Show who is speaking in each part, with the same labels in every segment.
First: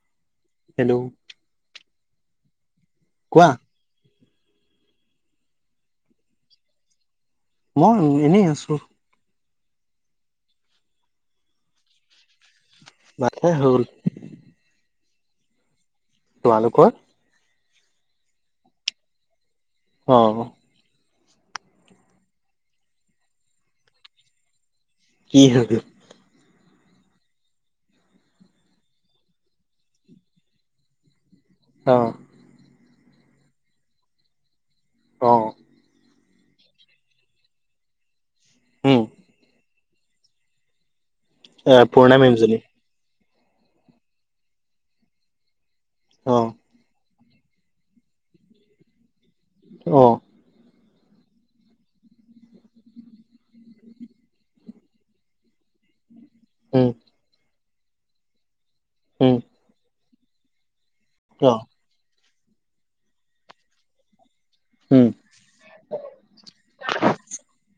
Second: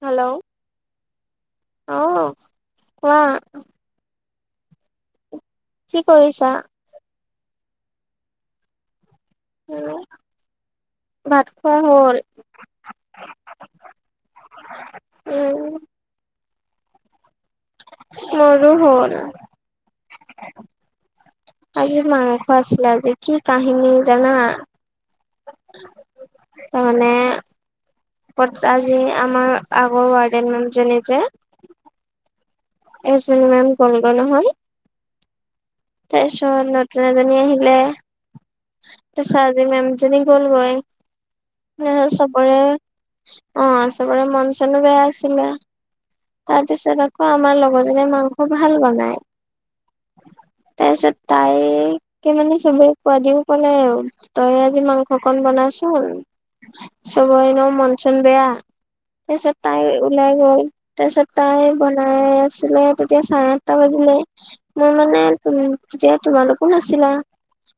Speaker 1: Hello
Speaker 2: hello
Speaker 1: অহ কোৱা। কি কৰিছা?
Speaker 2: মই এনেই আছো
Speaker 1: উম ভাত খোৱা হ'ল?
Speaker 2: বাত খোৱা হল
Speaker 1: উম
Speaker 2: তোমালোকৰ?
Speaker 1: মোৰো হল
Speaker 2: অ
Speaker 1: আজি মাংস আছিলে আজি কি কাহিনী জানা
Speaker 2: কি হ'ল?
Speaker 1: ত মানে আজি আমাৰ আগৰ ৱাৰ্ডেন মানুহজনী যে
Speaker 2: অ
Speaker 1: আচ মম গংগনাহ [unintelligible]
Speaker 2: অ
Speaker 1: তাৰ পিছত নতুন এজনী আহিলে
Speaker 2: উম
Speaker 1: তাৰিছত আজি মেম জনী গ'লগৈ
Speaker 2: এ পুৰণা মেমজনী
Speaker 1: চবৰে অ চবৰে মন চন বেয়া আছিলে
Speaker 2: অ
Speaker 1: তাৰ পিছত আকৌ আমাৰ লগৰ জনে মাংস ভাল বনাই
Speaker 2: অঁ
Speaker 1: তাৰ পিছত তাইকে মানে চবে খোৱাদিও কলে আৰু তই আজি মাংসকন বনাইছ
Speaker 2: উম
Speaker 1: [unintelligible] চবেই ন মন চোন বেয়া
Speaker 2: উম
Speaker 1: তাৰপিছত তাই ওলাই গ'ল তাৰপিছত
Speaker 2: অ
Speaker 1: তাই বনাই আছিলে, তেতিয়া চাৰে আঠটা বাজিলে মোৰ
Speaker 2: উম
Speaker 1: মানে উম তেতিয়া তোমালোকো নাছিলা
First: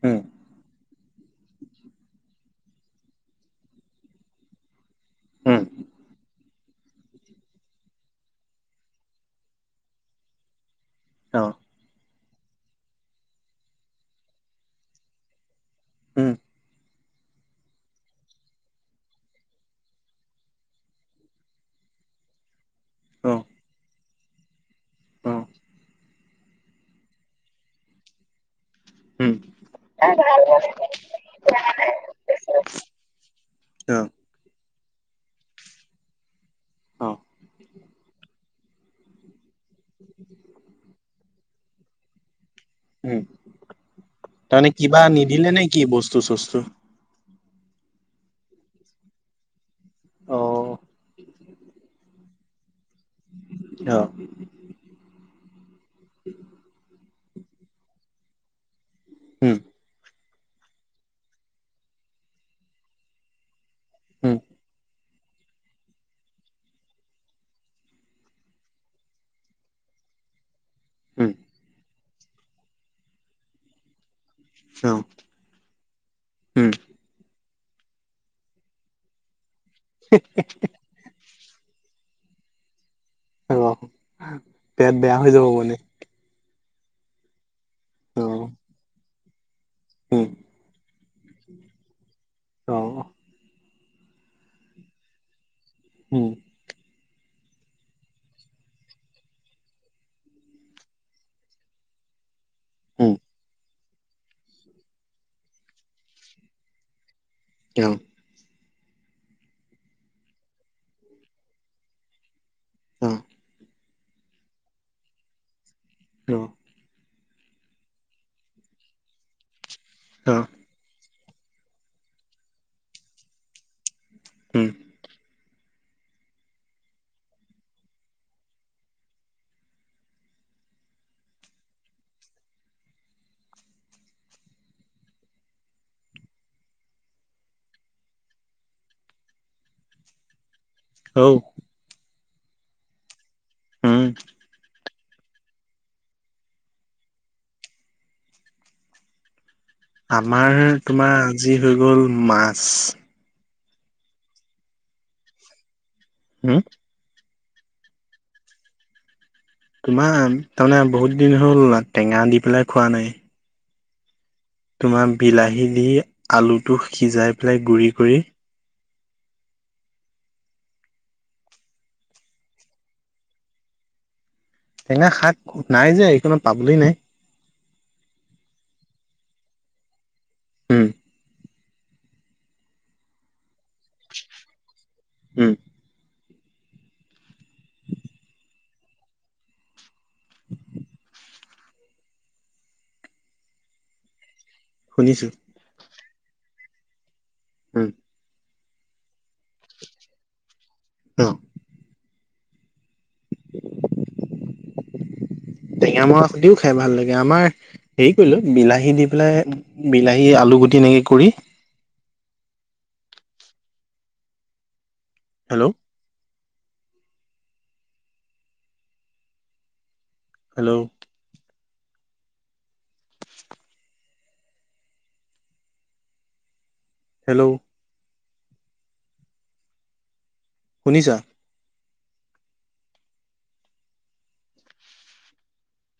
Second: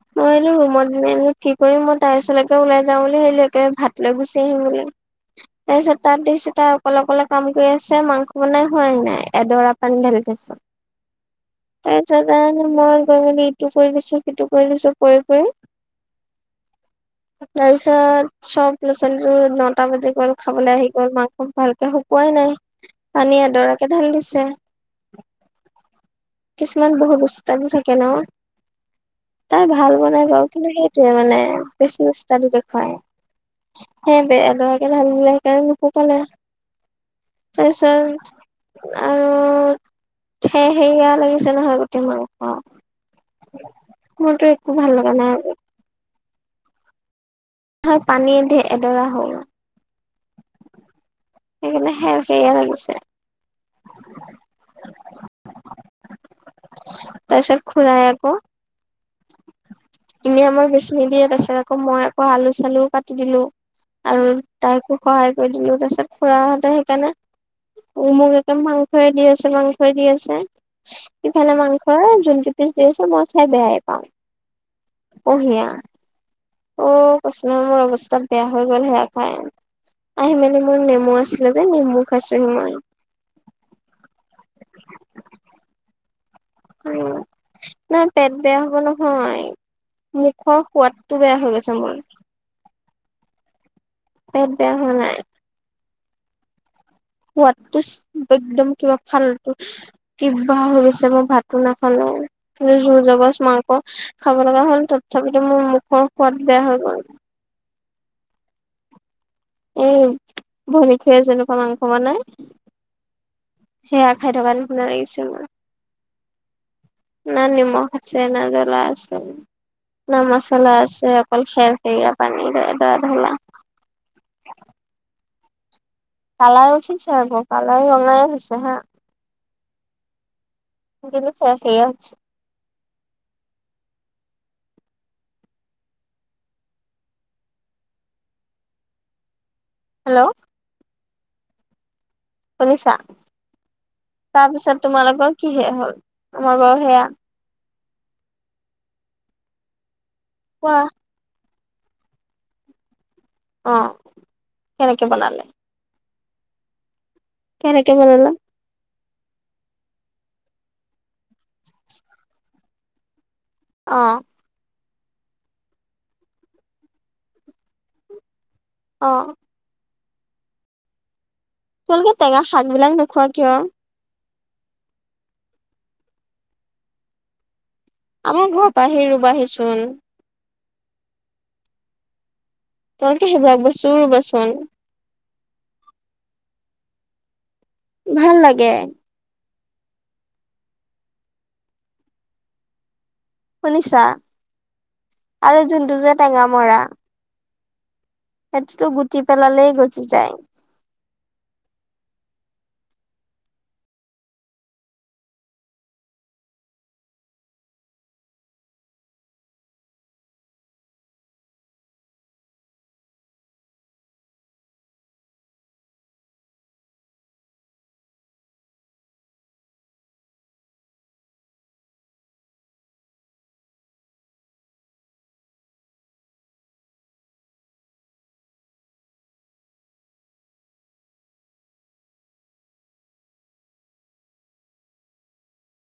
Speaker 2: উম
Speaker 1: মইলো মইনো কি কৰিম, মই তাইৰ ওচৰলৈকে ওলাই যাও বুলি আহিলো, একে ভাত লৈ গুচি আহিম বুলি।
Speaker 2: উম
Speaker 1: এ শতাবদ [unintelligible] তাৰ অকলে অকলে কাম কৰি আছে মাংস বনাই হোৱাই নাই এডোৰা পানী ঢালি থৈছে
Speaker 2: অ
Speaker 1: তাৰ পিছত তে মই গৈ মি ইটো কৰি দিছো সিটো কৰি দিছো কৰি কৰি
Speaker 2: হম
Speaker 1: [inaudible] তাৰ পিছত চব ল'ৰা ছোৱালীবোৰ নটা বাজি গ'ল খাবলৈ আহি গ'ল মাংস ভালকে শুকুৱাই নাই
Speaker 2: অ অ
Speaker 1: পানী এডৰাকে ঢালি দিছে কিছুমান বহুত। উস্তাদি থাকে ন
Speaker 2: উম
Speaker 1: তাই ভাল বনাই বাৰু কিন্তু সেইটোৱে মানে বেছি উস্তাদি দেখুৱাই
Speaker 2: অ
Speaker 1: হে বেল। ধালিলে সেইকাৰনে নুশুকালে
Speaker 2: অ
Speaker 1: তাৰপিছত আৰু উম সেৰ সেৰিয়া লাগিছে নহয় গোটেই মাংস।
Speaker 2: উম
Speaker 1: মোৰতো একো
Speaker 2: তাৰমানে
Speaker 1: ভাল
Speaker 2: কিবা
Speaker 1: লগা নাই আজি।
Speaker 2: নিদিলে নে কি বস্তু চস্তু।
Speaker 1: পানীয়ে [unintelligible] এডৰা হল।
Speaker 2: অ।
Speaker 1: সেয়ে লাগিছে
Speaker 2: অ
Speaker 1: [inaudible]
Speaker 2: [unintelligible]
Speaker 1: তাৰপিছত খুৰায়ে আকৌ।
Speaker 2: হম
Speaker 1: এনেি আমাৰ বেছি নিদিয়ে তাৰ পিছত আকৌ মই আকৌ আলু চালু কাটি দিলো আৰু
Speaker 2: উম
Speaker 1: তাইকো। সহায় কৰি দিলো তাৰপিছত খুৰাহঁতে সেইকাৰণে। মোক একে মাংসই দি আছে মাংসই দি আছে
Speaker 2: উম
Speaker 1: সিফালে মাংস যোন কেইপিছ দি আছে মই খাই বেয়াহে পাওঁ।
Speaker 2: অ
Speaker 1: অহ সেয়া উম কৈছ। তাৰ মোৰ অৱস্থা বেয়া হৈ গ'ল সেয়া খাই আহি মেলি মোৰ নেমু আচ যে নেমু খাইছো মই
Speaker 2: আহ পেট বেয়া হৈ যাব মানে।
Speaker 1: নহয়
Speaker 2: অ
Speaker 1: পেট বেয়া হ'ব নহয়।
Speaker 2: উম
Speaker 1: মুখৰ সোৱাদটো বেয়া হৈ গৈছে মোৰ।
Speaker 2: অ
Speaker 1: হে বেয়া হোৱা নাই
Speaker 2: হম।
Speaker 1: সোৱাদটো একদম কিবা ফাল্টু কিবা হৈ গৈছে মই ভাতো নাখালো
Speaker 2: উম
Speaker 1: [unintelligible] খাব লগা হ'ল তথাপিতো মোৰ মুখৰ সোৱাদ বেয়া হৈ গ'ল।
Speaker 2: অ।
Speaker 1: উম খৰি যে যেনেকুৱা মাংস বনাই।
Speaker 2: অ
Speaker 1: সেয়া খাই থকা নিচিনা লাগিছে মোৰ
Speaker 2: হু
Speaker 1: না নিমখ আছে না জ্বলা আছে না
Speaker 2: অ
Speaker 1: মচলা আছে সেৰ সেৰীয়া পানী দ দ ধলা।
Speaker 2: উম।
Speaker 1: কালাৰ উঠিছে আকৌ কালাৰ ৰঙাই হৈছে হা। কিন্তু [unintelligible] হৈছে। হেল্ল'
Speaker 2: ঔ।
Speaker 1: শুনিছা তাপিছত তোমালোকৰ কি সেয়া হ'ল তোমাৰ বাৰু সেয়া।
Speaker 2: আমাৰ
Speaker 1: কোৱা
Speaker 2: তোমাৰ আজি হৈ গ'ল মাছ।
Speaker 1: অ কেনেকে বনালে।
Speaker 2: হম
Speaker 1: কেনেকে বনালা।
Speaker 2: তোমাৰ তাৰমানে বহুত দিন হ'ল টেঙা দি পেলাই খোৱা নাই।
Speaker 1: অ।
Speaker 2: তোমাৰ বিলাহী দি আলুটো সিজাই পেলাই গুৰি কৰি।
Speaker 1: অ তোমালোকে টেঙা শাক বিলাক নোখোৱা কিয়
Speaker 2: টেঙা শাক নাই যে এইখনত পাবলৈ নাই।
Speaker 1: আমাৰ ঘৰ পৰা আহি ৰুবাহিচোন।
Speaker 2: হম।
Speaker 1: তই কি সেইভাগ বস্তু। [unintelligible]
Speaker 2: উম,
Speaker 1: ভাল লাগে। শুনিছা
Speaker 2: শুনিছো
Speaker 1: আৰু যোনটো যে টেঙা মৰা।
Speaker 2: উম।
Speaker 1: সেইটোতো গুটি পেলালে গচি যায়।
Speaker 2: অ',
Speaker 1: [unintelligible]
Speaker 2: টেঙ মৰা সদিও খাই ভাল লাগে আমাৰ হেৰি কৰিলো বিলাহী দি পেলাই বিলাহী আলু গুটি এনেকে কৰি।
Speaker 1: অ'।
Speaker 2: হেল্ল'। হেল্ল'। হেল্ল'। শুনিছা?